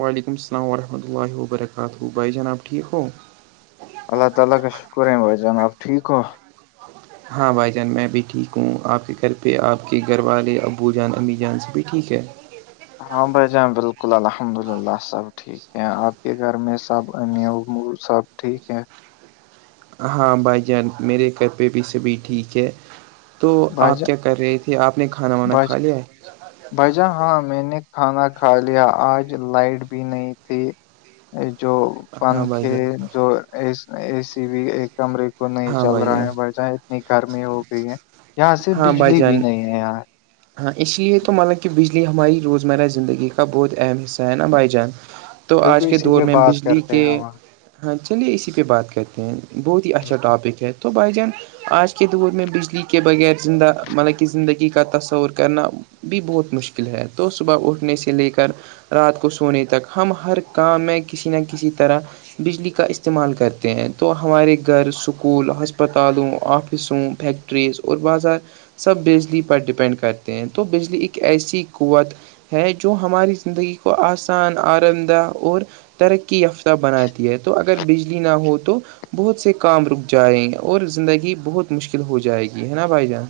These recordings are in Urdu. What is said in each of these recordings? وعلیکم السلام ورحمۃ اللہ وبرکاتہ بھائی جناب ٹھیک ہو اللہ تعالی کا شکر ہے بھائی جان آب ٹھیک ہو ہاں بھائی جان میں بھی ٹھیک ہوں آپ کے گھر پہ آپ کے گھر والے ابو جان امی جان سے بھی ٹھیک ہے ہاں بھائی جاناں بالکل الحمد للہ سب ٹھیک ہے آپ کے گھر میں سب ا سب ٹھیک ہے ہاں بھائی جان میرے گھر پہ بھی سبھی ٹھیک ہے تو بھائی آپ جان کیا کر رہی تھی آپ نے کھانا وانا کھا لیا ہے بجا ہاں میں نے کھانا کھا لیا آج لائٹ بھی نہیں تھی جو ہاں بھائی پنکھے جان جو اے سی بھی کمرے کو نہیں چل رہا ہے بھائی جان اتنی گرمی ہو گئی ہے یہاں سے ہاں بھائی بجلی بھی جان نہیں ہے یہاں ہاں اس لیے تو مطا کہ بجلی ہماری روزمرہ زندگی کا بہت اہ حصہ ہے نا بھائی جان تو آج بالکل کے اسی دور پہ میں بات بجلی کرتے کے ہیں ہم ہاں چلیے اسی پہ بات کرتے ہیں بہت ہی اچھا ٹاپک ہے تو بائی جان آج کے دور میں بجلی کے بغیر زندہ مطلب کہ زندگی کا تصور کرنا بھی بہت مشکل ہے تو صبح اٹھنے سے لے کر رات کو سونے تک ہم ہر کام میں کسی نہ کسی طرح بجلی کا استعمال کرتے ہیں تو ہمارے گھر سکول ہسپتالوں آفسوں فیکٹریز اور بازار سب بجلی پر ڈپینڈ کرتے ہیں تو بجلی ایک ایسی قوت ہے جو ہماری زندگی کو آسان آرام دہ اور ترقی یافتہ بناتی ہے تو اگر بجلی نہ ہو تو بہت سے کام رک جائیں گے اور زندگی بہت مشکل ہو جائے گی ہے نا بھائی جان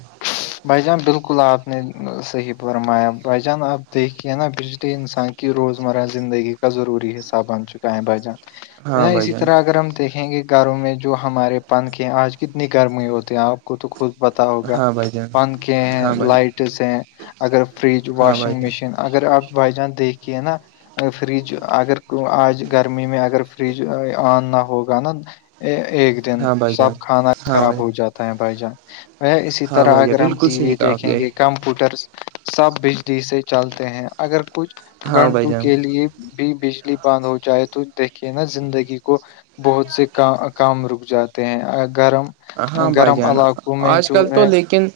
بھائی جان بالکل آپ نے صحیح فرمایا بائی جان آپ دیکھیے نا بجلی انسان کہہ روز مرہ زندگی کا ضروری حساب بن چ کہ بجیں ہاں یا بھائی اسی جان طرح اگر ہم دیکھیں گے گھروں میں جو ہمارے پنکھے ہیں آج کتنی گرمی ہوتے ہیں آپ کو تو خود پتا ہوگا ہاں بھائی جان پنکھے ہیں ہاں بھائی لائٹس ہیں اگر فریج ہاں بھائی واشنگ جان مشین اگر آپ بائی چانس دیکھیے نا فریج اگر آج گرمی میں اگر فرج آن نہ ہوگا نا ایک دن ہاں بھائی جان سب کھانا ہاں خراب بھائی ہو جاتا بھائی جان وہ اسی ہاں طرح بھائی جان اگر ہم بالکل ٹی صحیح وی کہا آپ دیکھیں نے گے کمپیوٹر سب بجلی سے چلتے ہیں اگر کچھ ہاں بھائی گھنٹوں جان کے لیے بھی بجلی بند ہو جائے تو دیکھیے نا زندگی کو بہت سے کا کام رک جاتے ہیں گرم ہاں بھائی گرم جان علاقوں میں آج جو کل تو ہے لیکن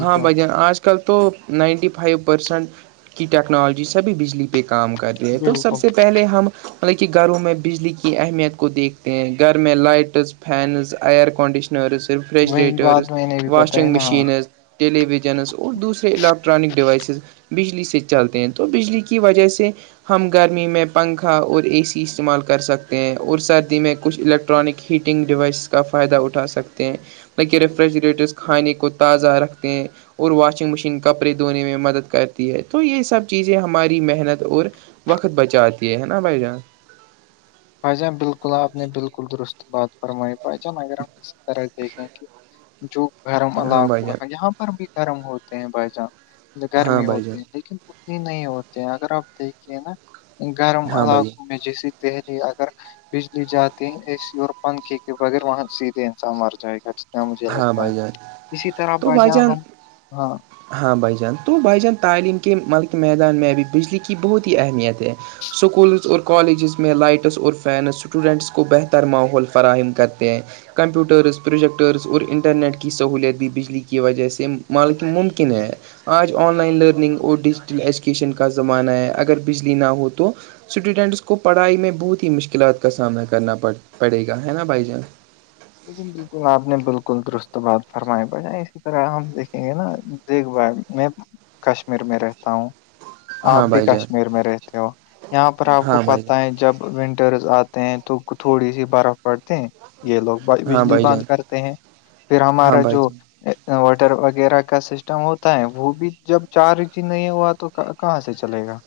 ہاں بھائی جان آج کل آج کل تو نائنٹی فائیو پرسینٹ کی ٹیکنالوجی س بھی بجلی پہ کام کر ہے یہ تو سب بالکل سے پہلے ہم مطلب کہ گھروں میں بجلی کی اہمیت کو دیکھتے ہیں گھر میں لائٹس فینز ایئر کنڈیشن وشنرز وہی ریفریجریٹرز بات میں نے بھی بتائی واشنگ نا ہاں مشینز ٹیلی ویژنز اور دوسرے الیکٹرانک ڈیوائسز بجلی سے چلتے ہیں تو بجلی کی وجہ سے ہم گرمی میں پنکھا اور اے سی استعمال کر سکتے ہیں اور سردی میں کچھ الٹ الٹرانک ہیٹنگ ڈیوائس کا فائدہ اٹھا سک ہیں نہ کہ ریفریجریٹرس کھانے کو تازہ رکھتے ہیں اور واشنگ مشین کپڑے دھونے میں مدد کرتی ہے تو یہ سب چیزیں ہماری محنت اور وقت بچاتی ہے نا بھائی جان بھ جان بالکل آپ نے بالکل درست بات فرمائی بھائی جان اگر ہم کسی طرح دیکھیں کہ جو گھرم ہاں علاق بھائی جان ہو یہاں پر بھی گھرم ہوتے ہیں بھائی جان ہاں گرمی بھائی جان ہوتی ہے لیکن اتنی نہیں ہوتے ہیں اگر آپ دیکھیے نا گرم ہاں بھائی علاقوں میں جیسے تحت اگر بجلی جاتی ہیں اے سی اور پنکھے کے بغیر وہاں سیدھے انسان مر جائے گا کیا مجھے ہاں لگتا بھائی جان ہے اسی طرح تو ب بھائی جاں جان ہم ہاں ہاں بھائی جان تو بھائی جان تعلیم کے م کے میدان میں ابھی بجلی کی بہت ہی اہمیت ہے سکول اور کالجز میں لائٹس اور فینس اسٹوڈینٹس کو بہتر ماحول فراہم کرتے ہیں کمپوٹرز پروجیکٹ ٹرس اور انٹرنیٹ کی سہوولت بھی بجلی کی وجہ سے مالک ممکن ہے آج آن لائن لرننگ اور ڈیجیٹل ایجوکیشن کا زمانہ ہے اگر بجلی نہ ہو تو اسٹوڈینٹس کو پڑھائی میں بہت ہی مشکلات کا سامنا کرنا پ پڑے گا ہے نا بائی جانس بالکل آپ نے بالکل درست بات فرمائی با اسی طرح ہم دیکھیں گے نا دیکھ بھائی میں کشمیر میں رہتا ہوں آپ ہاں بھی بھائی جان کشمیر میں رہتے ہو یہاں پر آپ کو ہاں بھائی پت ہے جب ونٹرس آتے ہیں تو تھوڑی سی برف پڑتی ہیں یہ لوگ ہاں بجلی بھائی جان بند کرتے ہیں پھر ہاں ہمارا بھائی جو جان انوٹر وغیرہ کا سسٹم ہوتا ہے وہ بھی جب چارج نہیں ہوا تو کہاں سے چلے گا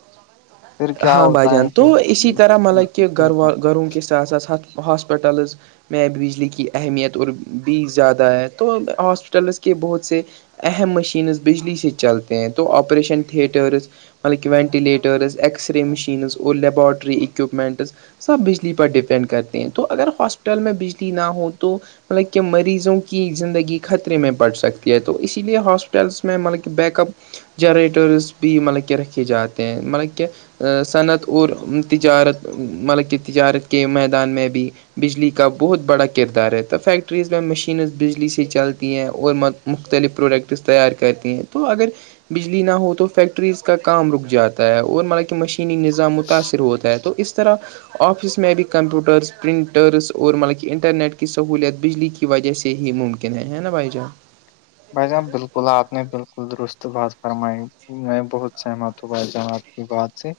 پھر کیا ہاں ہوتا بجان ہے پھر تو اسی طرح مطلب کہہ بالکل گھروا گھروں کے ساتھ ساتھ ہاسپٹلز میں بجلی کی اہمیت اور بھی زیادہ ہے تو ہاسپٹلس کے بہت سے اہم مشینز بجلی سے چلتے ہیں تو آپریشن تھیٹرس مطلب کہ وینٹللیٹرز اکس رے مشینز اور لبارٹری اکوپمینٹس سب بجلی پر ڈیپینڈ کرتے ہیں تو اگر ہاسپٹل میں بجلی نہ ہو تو مطلب کہ مریضوں کی زندگی خطرے میں پڑ سکتی ہے تو اسی لیے ہاسپٹلس میں مطلب کہ بیک اپ جنریٹرس بھی مطلب کہ رکھے جاتے ہیں مطلب کہ صنعت اور تجارت مطلب کہ تجارت کے میدان میں بھی بجلی کا بہت بڑا کردار ہے ت فیکٹریز میں مشینز بجلی سے چلتی ہیں اور مختلف پروڈکٹس تیار کرتی ہیں تو اگر بجلی نہ ہو تو فیکٹریز کا کام رک جاتا ہے اور ما مشینی نظام متاثر ہوتا ہے تو اس طرح آفس میں ابھی کمپیوٹرس پرنٹرس اور مطلب کہ انٹرنیٹ کی سہوولت بجلی کی وجہ سے ہی ممکن ہے نا بھائی جان بھائی جانب بالکل آپ نے بالکل درست بات فرمائی میں بہت سہمت تو بائی جان آ کی بات سے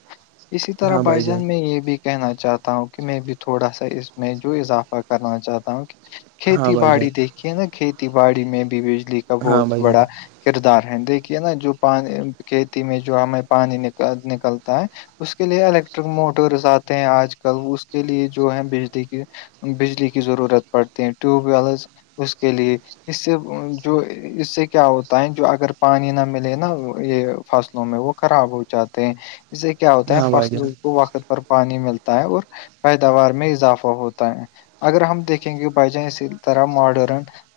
اسی طرح ہاں بھائی بائی جان میں یہ بھی کہنا چاہتا ہوں کہ میں بھی تھوڑا سا اس میں جو اضافہ کرنا چاہتا ہوں کہ ہاں کھیتی بھائی باڑی جان دیکھیے نا کھیتی باڑی میں بھی بجلی کا ہاں بہت بھائی جان بڑا کردار ہیں دیکھیے نا جو پانی کھیتی میں جو ہمیں پانی نک نکلتا ہے اس کے لیے الیکٹرک موٹرس آتے ہیں آج کل اس کے لیے جو ہے بجلی کے بجلی کی ضرورت پڑتی ہیں ٹیوب ویلز اس کے لیے اس سے جو اس سے کیا ہوتا ہے جو اگر پانی نہ ملے نا یہ فصلوں میں وہ خراب ہو جاتا ہیں اس سے کیا ہوتا ہے ہاں بھائی جان فصلوں کو وقت پر پانی ملتا ہے اور پیداوار میں اضافہ ہوتا ہے اگر ہم دیکھیں گے بچیں اسی طرح ماڈر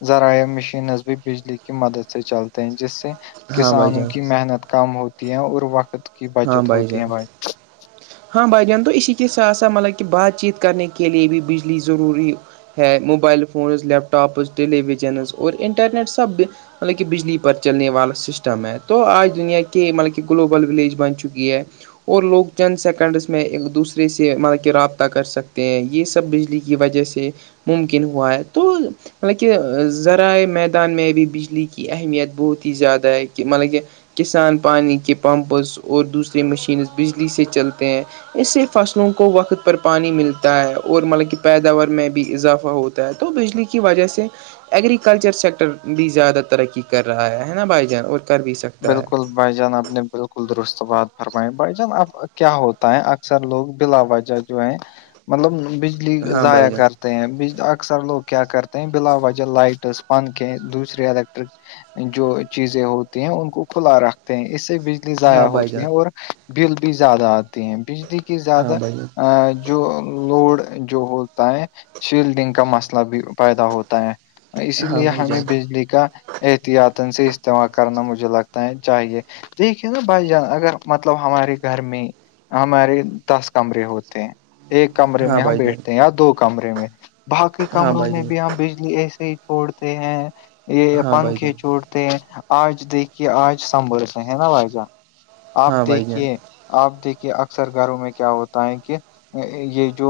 ذرائع مشینز بھی بجلی کی مدد سے چلتے ہیں جس سے ہاں بھائی کسانوں جان کی محنت کم ہوتی ہے اور وقت کی ہاں بچت بھائی ہوتی ہے جان ہاں بھائی جان تو اسی کے ساتھ ساتھ مطلب کہ بات چیت کرنے کے لیے بھی بجلی ضروری ہے mobile phones laptops televisions اور انٹرنیٹ سب مطلب کہ بجلی پر چلنے والا سسٹم ہے تو آج دنیا کے مطلب کہ گلوبل ولیج بن چکی ہے اور لوگ چند سیکنڈس میں ایک دوسرے سے مطب کہ رابطہ کر سکتے ہیں یہ سب بجلی کی وجہ سے ممکن ہوا ہے تو مطلب کہ ذرائع میدان میں بھی بجلی کی اہمیت بہت ہی زیادہ ہے کہ مطلب کہ کسان پانی کے پمپز اور دوسریے مشینز بجلی سے چلتے ہیں اس سے فصلوں کو وقت پر پانی ملتا ہے اور مطلب کہ پیداوار میں بھی اضافہ ہوتا ہے ہے تو بجلی کی وجہ سے ایگرییکلچر سیکٹر بھی زیادہ ترقی کر رہا ہے ہے نا بھائی جان اور کر بھی سکتا ہے بالکل بھائی جان آپ نے بالکل درست بات فرمائی بھائی جان اب کیا ہوتا ہے اکثر لوگ بلا وجہ جو ہے مطلب بجلی ہاں ضائیا بھائی جان کر ہیں اکثر لوگ کیا کرتے ہیں بلا وجہ لائٹس پن کے دوسری الیکٹرک جو چیزیں ہو ہیں ان کو کھلا رکھتے ہیں اس سے بجلی ضائع ہاں بھائی ہوتی جان ہے اور بل بھی زیادہ آ ہیں بجلی کی ہاں زیادہ بھائی جان ا جو لوڈ جو ہوتا ہے شیلڈنگ کا مسئلہ بھی پیدا ہوتا ہے اسی ہاں لیے بھائی ہمیں جان بجلی کا احتیاط سے استعمال کرنا مجھے لگتا ہے چاہیے تو یہ کہ نا بھائی جان اگر مطلب ہمارے گھر میں ہمارے دس کمرے ہوتے ہیں ایک کمرے ہاں میں ہم بھائی جان بیٹھتے ہیں یا دو کمرے میں باقی ہاں کمروں میں بھائی جان بھی ہم بجلی ایسے ہی چھوڑ ہیں یہ ہاں بھائی پنکھے جان چھڑتے ہیں آج دیکھیے آج سنبور سے ہے نا وھائی جان آپ ہاں بھائی جان دیکھیے آپ دیکھیے اکثر گھروں میں کیا ہوتا ہے کہ یہ جو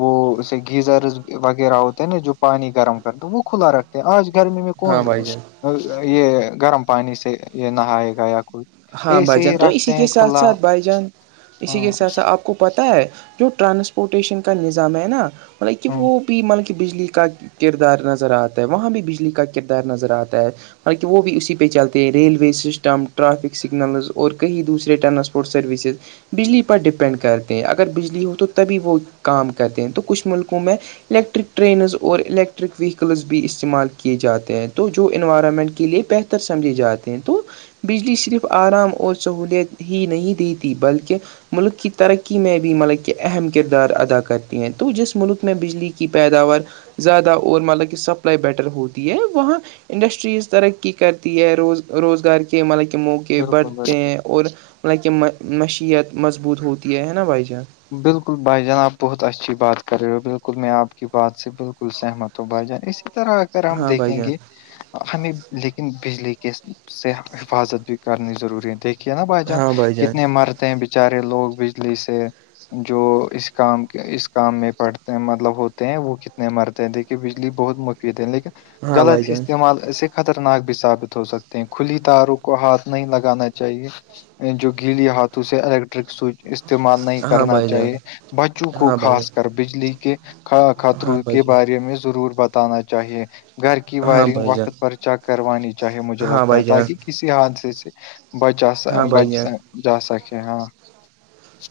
وہ اسے گیزرز وغیرہ ہوتے ہیں نا جو پانی گرم کرتے وہ کھلا رکھتے ہیں آج گرمی میں کون ہاں بھائی جان یہ گرم پانی سے یہ نہائے گا یا کوئی ہاں ایسے بھائی جان ہی تو اسی رکھتے کے ہیں ساتھ کھلا ساتھ بھائی جان اسی کے ہاں ساتھ ساتھ آپ کو پتا ہے جو ٹرانسپورٹیشن کا نظام ہے نا [unintelligible] ہاں بجلی کا کردار نظر آتا ہے وہاں بھی بجلی کا کردار نظر آتا ہے حالانکہ وہ بھی اسی پہ چلتے ہیں ریلوے سسٹم ٹرافک سگنلز اور کہئی دوسرے ٹرانسپورٹ سروسز بجلی پر ڈپینڈ کرتے ہیں اگر بجلی ہو تو تبھی وہ کام کرتے ہیں تو کچھ ملکوں میں الیکٹرک ٹرینز اور الیکٹرک ویکلز بھی استعمال کیے جاتے ہیں تو جو انوائرمنٹ کے لئے بہتر سمجھے جاتے ہیں تو بجلی صرف آرام اور سہولت ہی نہیں دی ت بلکہ ملک کی ترقی میں بھی ملک کے اہم کردار ادا کرتی ہیں تو جس ملک میں بجلی کی پیداوار زیادہ اور مطلب کہ سپلائی بیٹر ہوتی ہے وہاں انڈسٹریز ترقی کرتی ہے روز روزگار کے ملک موق کہ بالکل بڑھتے بالکل ہیں اور م کہ نشیت مضبوط ہوتی ہے نا بھائی جان بالکل بھائی جان آپ بہت اچھی بات کر رہے ہو بالکل میں آپ کی بات سے بالکل سہمت ہوں بھائی جان اسی اس طرح اگر ہم ہاں بھائی دیکھیں جان گے ہمیں لیکن بجلی کے سے حفاظت بھی کرنی ضروری ہے دیک نا بھائی جان کتنے مرتے ہیں بچارے لوگ بجلی سے جو اس کام کے اس کام میں پڑتے مطلب ہوتے ہیں وہ کتنے مرتے ہیں دیک بجلی بہت مفید ہے لیکن ہاں غلط بھائی جان استعمال سے خطرناک بھی ثابت ہو سکتے ہیں کھلی تاروں کو ہاتھ نہیں لگانا چاہیے جو گیل ہاتھوں سے الیکٹرک سوئچ استعمال نہیں ہاں کرنا بھائی چاہیے بچوں کو خاص جان کر بجلی کے ہاں خطروں بھائی کے جان بارے میں ضرور بتانا چاہیے گھر کی ہاں وائرنگ بھائی جان وقت پر چیک کروانی چاہیے مجھے ہاں بھائی جان ہاں لگتا ہے بھائی جان تاکہ کسی حادثے سے بچا ہاں بھائی سچ جان جا سکے ہاں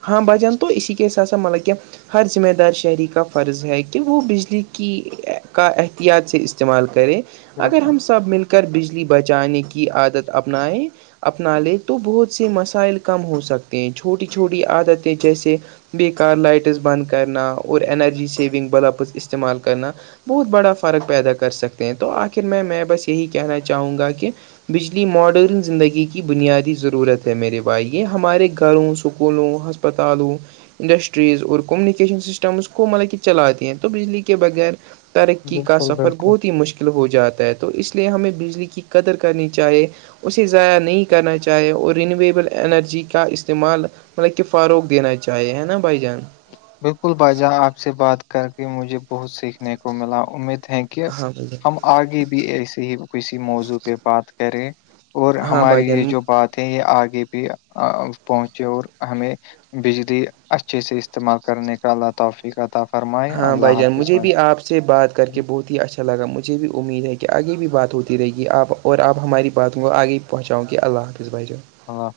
ہاں بجان تو اسی کے سات س سے مطلب کہ ہر ذمہ دار شہری کا فرض ہے کہ وہ بجلی کی کا احتیاط سے استعمال کریں اگر بالکل ہم سب مل کر کر بجلی بچانے کی عادت اپنائیں اپنا لے تو بہت سے مسائل کم ہو سکتے ہیں چھوٹی چھوٹی عادتیں جیسے بییے کار لائٹس بند کرنا اور اینرجی سونگ بلپز استعمال کرنا بہت بڑا فرق پیدا کر سکتے ہیں تو آخر میں میں بس یہی کہنا چاہوں گا کہ بجلی ماڈرن زندگی کی بنیادی ضرورت ہے میرے بھائی یہ ہمارے گھروں س سکولوں ہسپتالوں انڈسٹریز اور کمیونیکیشن سسٹمس کو مطلب کہ چلاتے ہیں تو بجلی کے بغیر ترقی کا بالکل سفر بالکل بہت ہی مشکل ہو جاتا ہے تو اس لیے ہمیں بجلی کی قدر کرنی چاہیے اسے ضائع نہیں کرنا چاہے اور رینویبل انرجی کا استعمال مطلب کہ فروغ دینا چاہیے ہے نا بھائی جان بالکل باجا آپ سے بات کر کے مجھے بہت سیکھنے کو ملا امید ہیں کہ ہاں بھائی جان ہم آگے بھی ایسے ہی کسی موضوع پہ بات کریں اور ہاں بھائی ہماری یہ جان جو بات تھے یہ آگے بھی پہنچے اور ہمیں بجلی اچھے سے استمال کرنے کا لطفی کا ہاں بھائی جان مجھے بھی آپ سے بات کر کہ اللہ بہت ہی اچھا لگا مجھے بھی امید ہے کہ آگے بھی بات ہوتی رہے گی آپ اور آپ ہماری بات ہ آگے پہنچاں گ کہ اللہ کس بجے ہ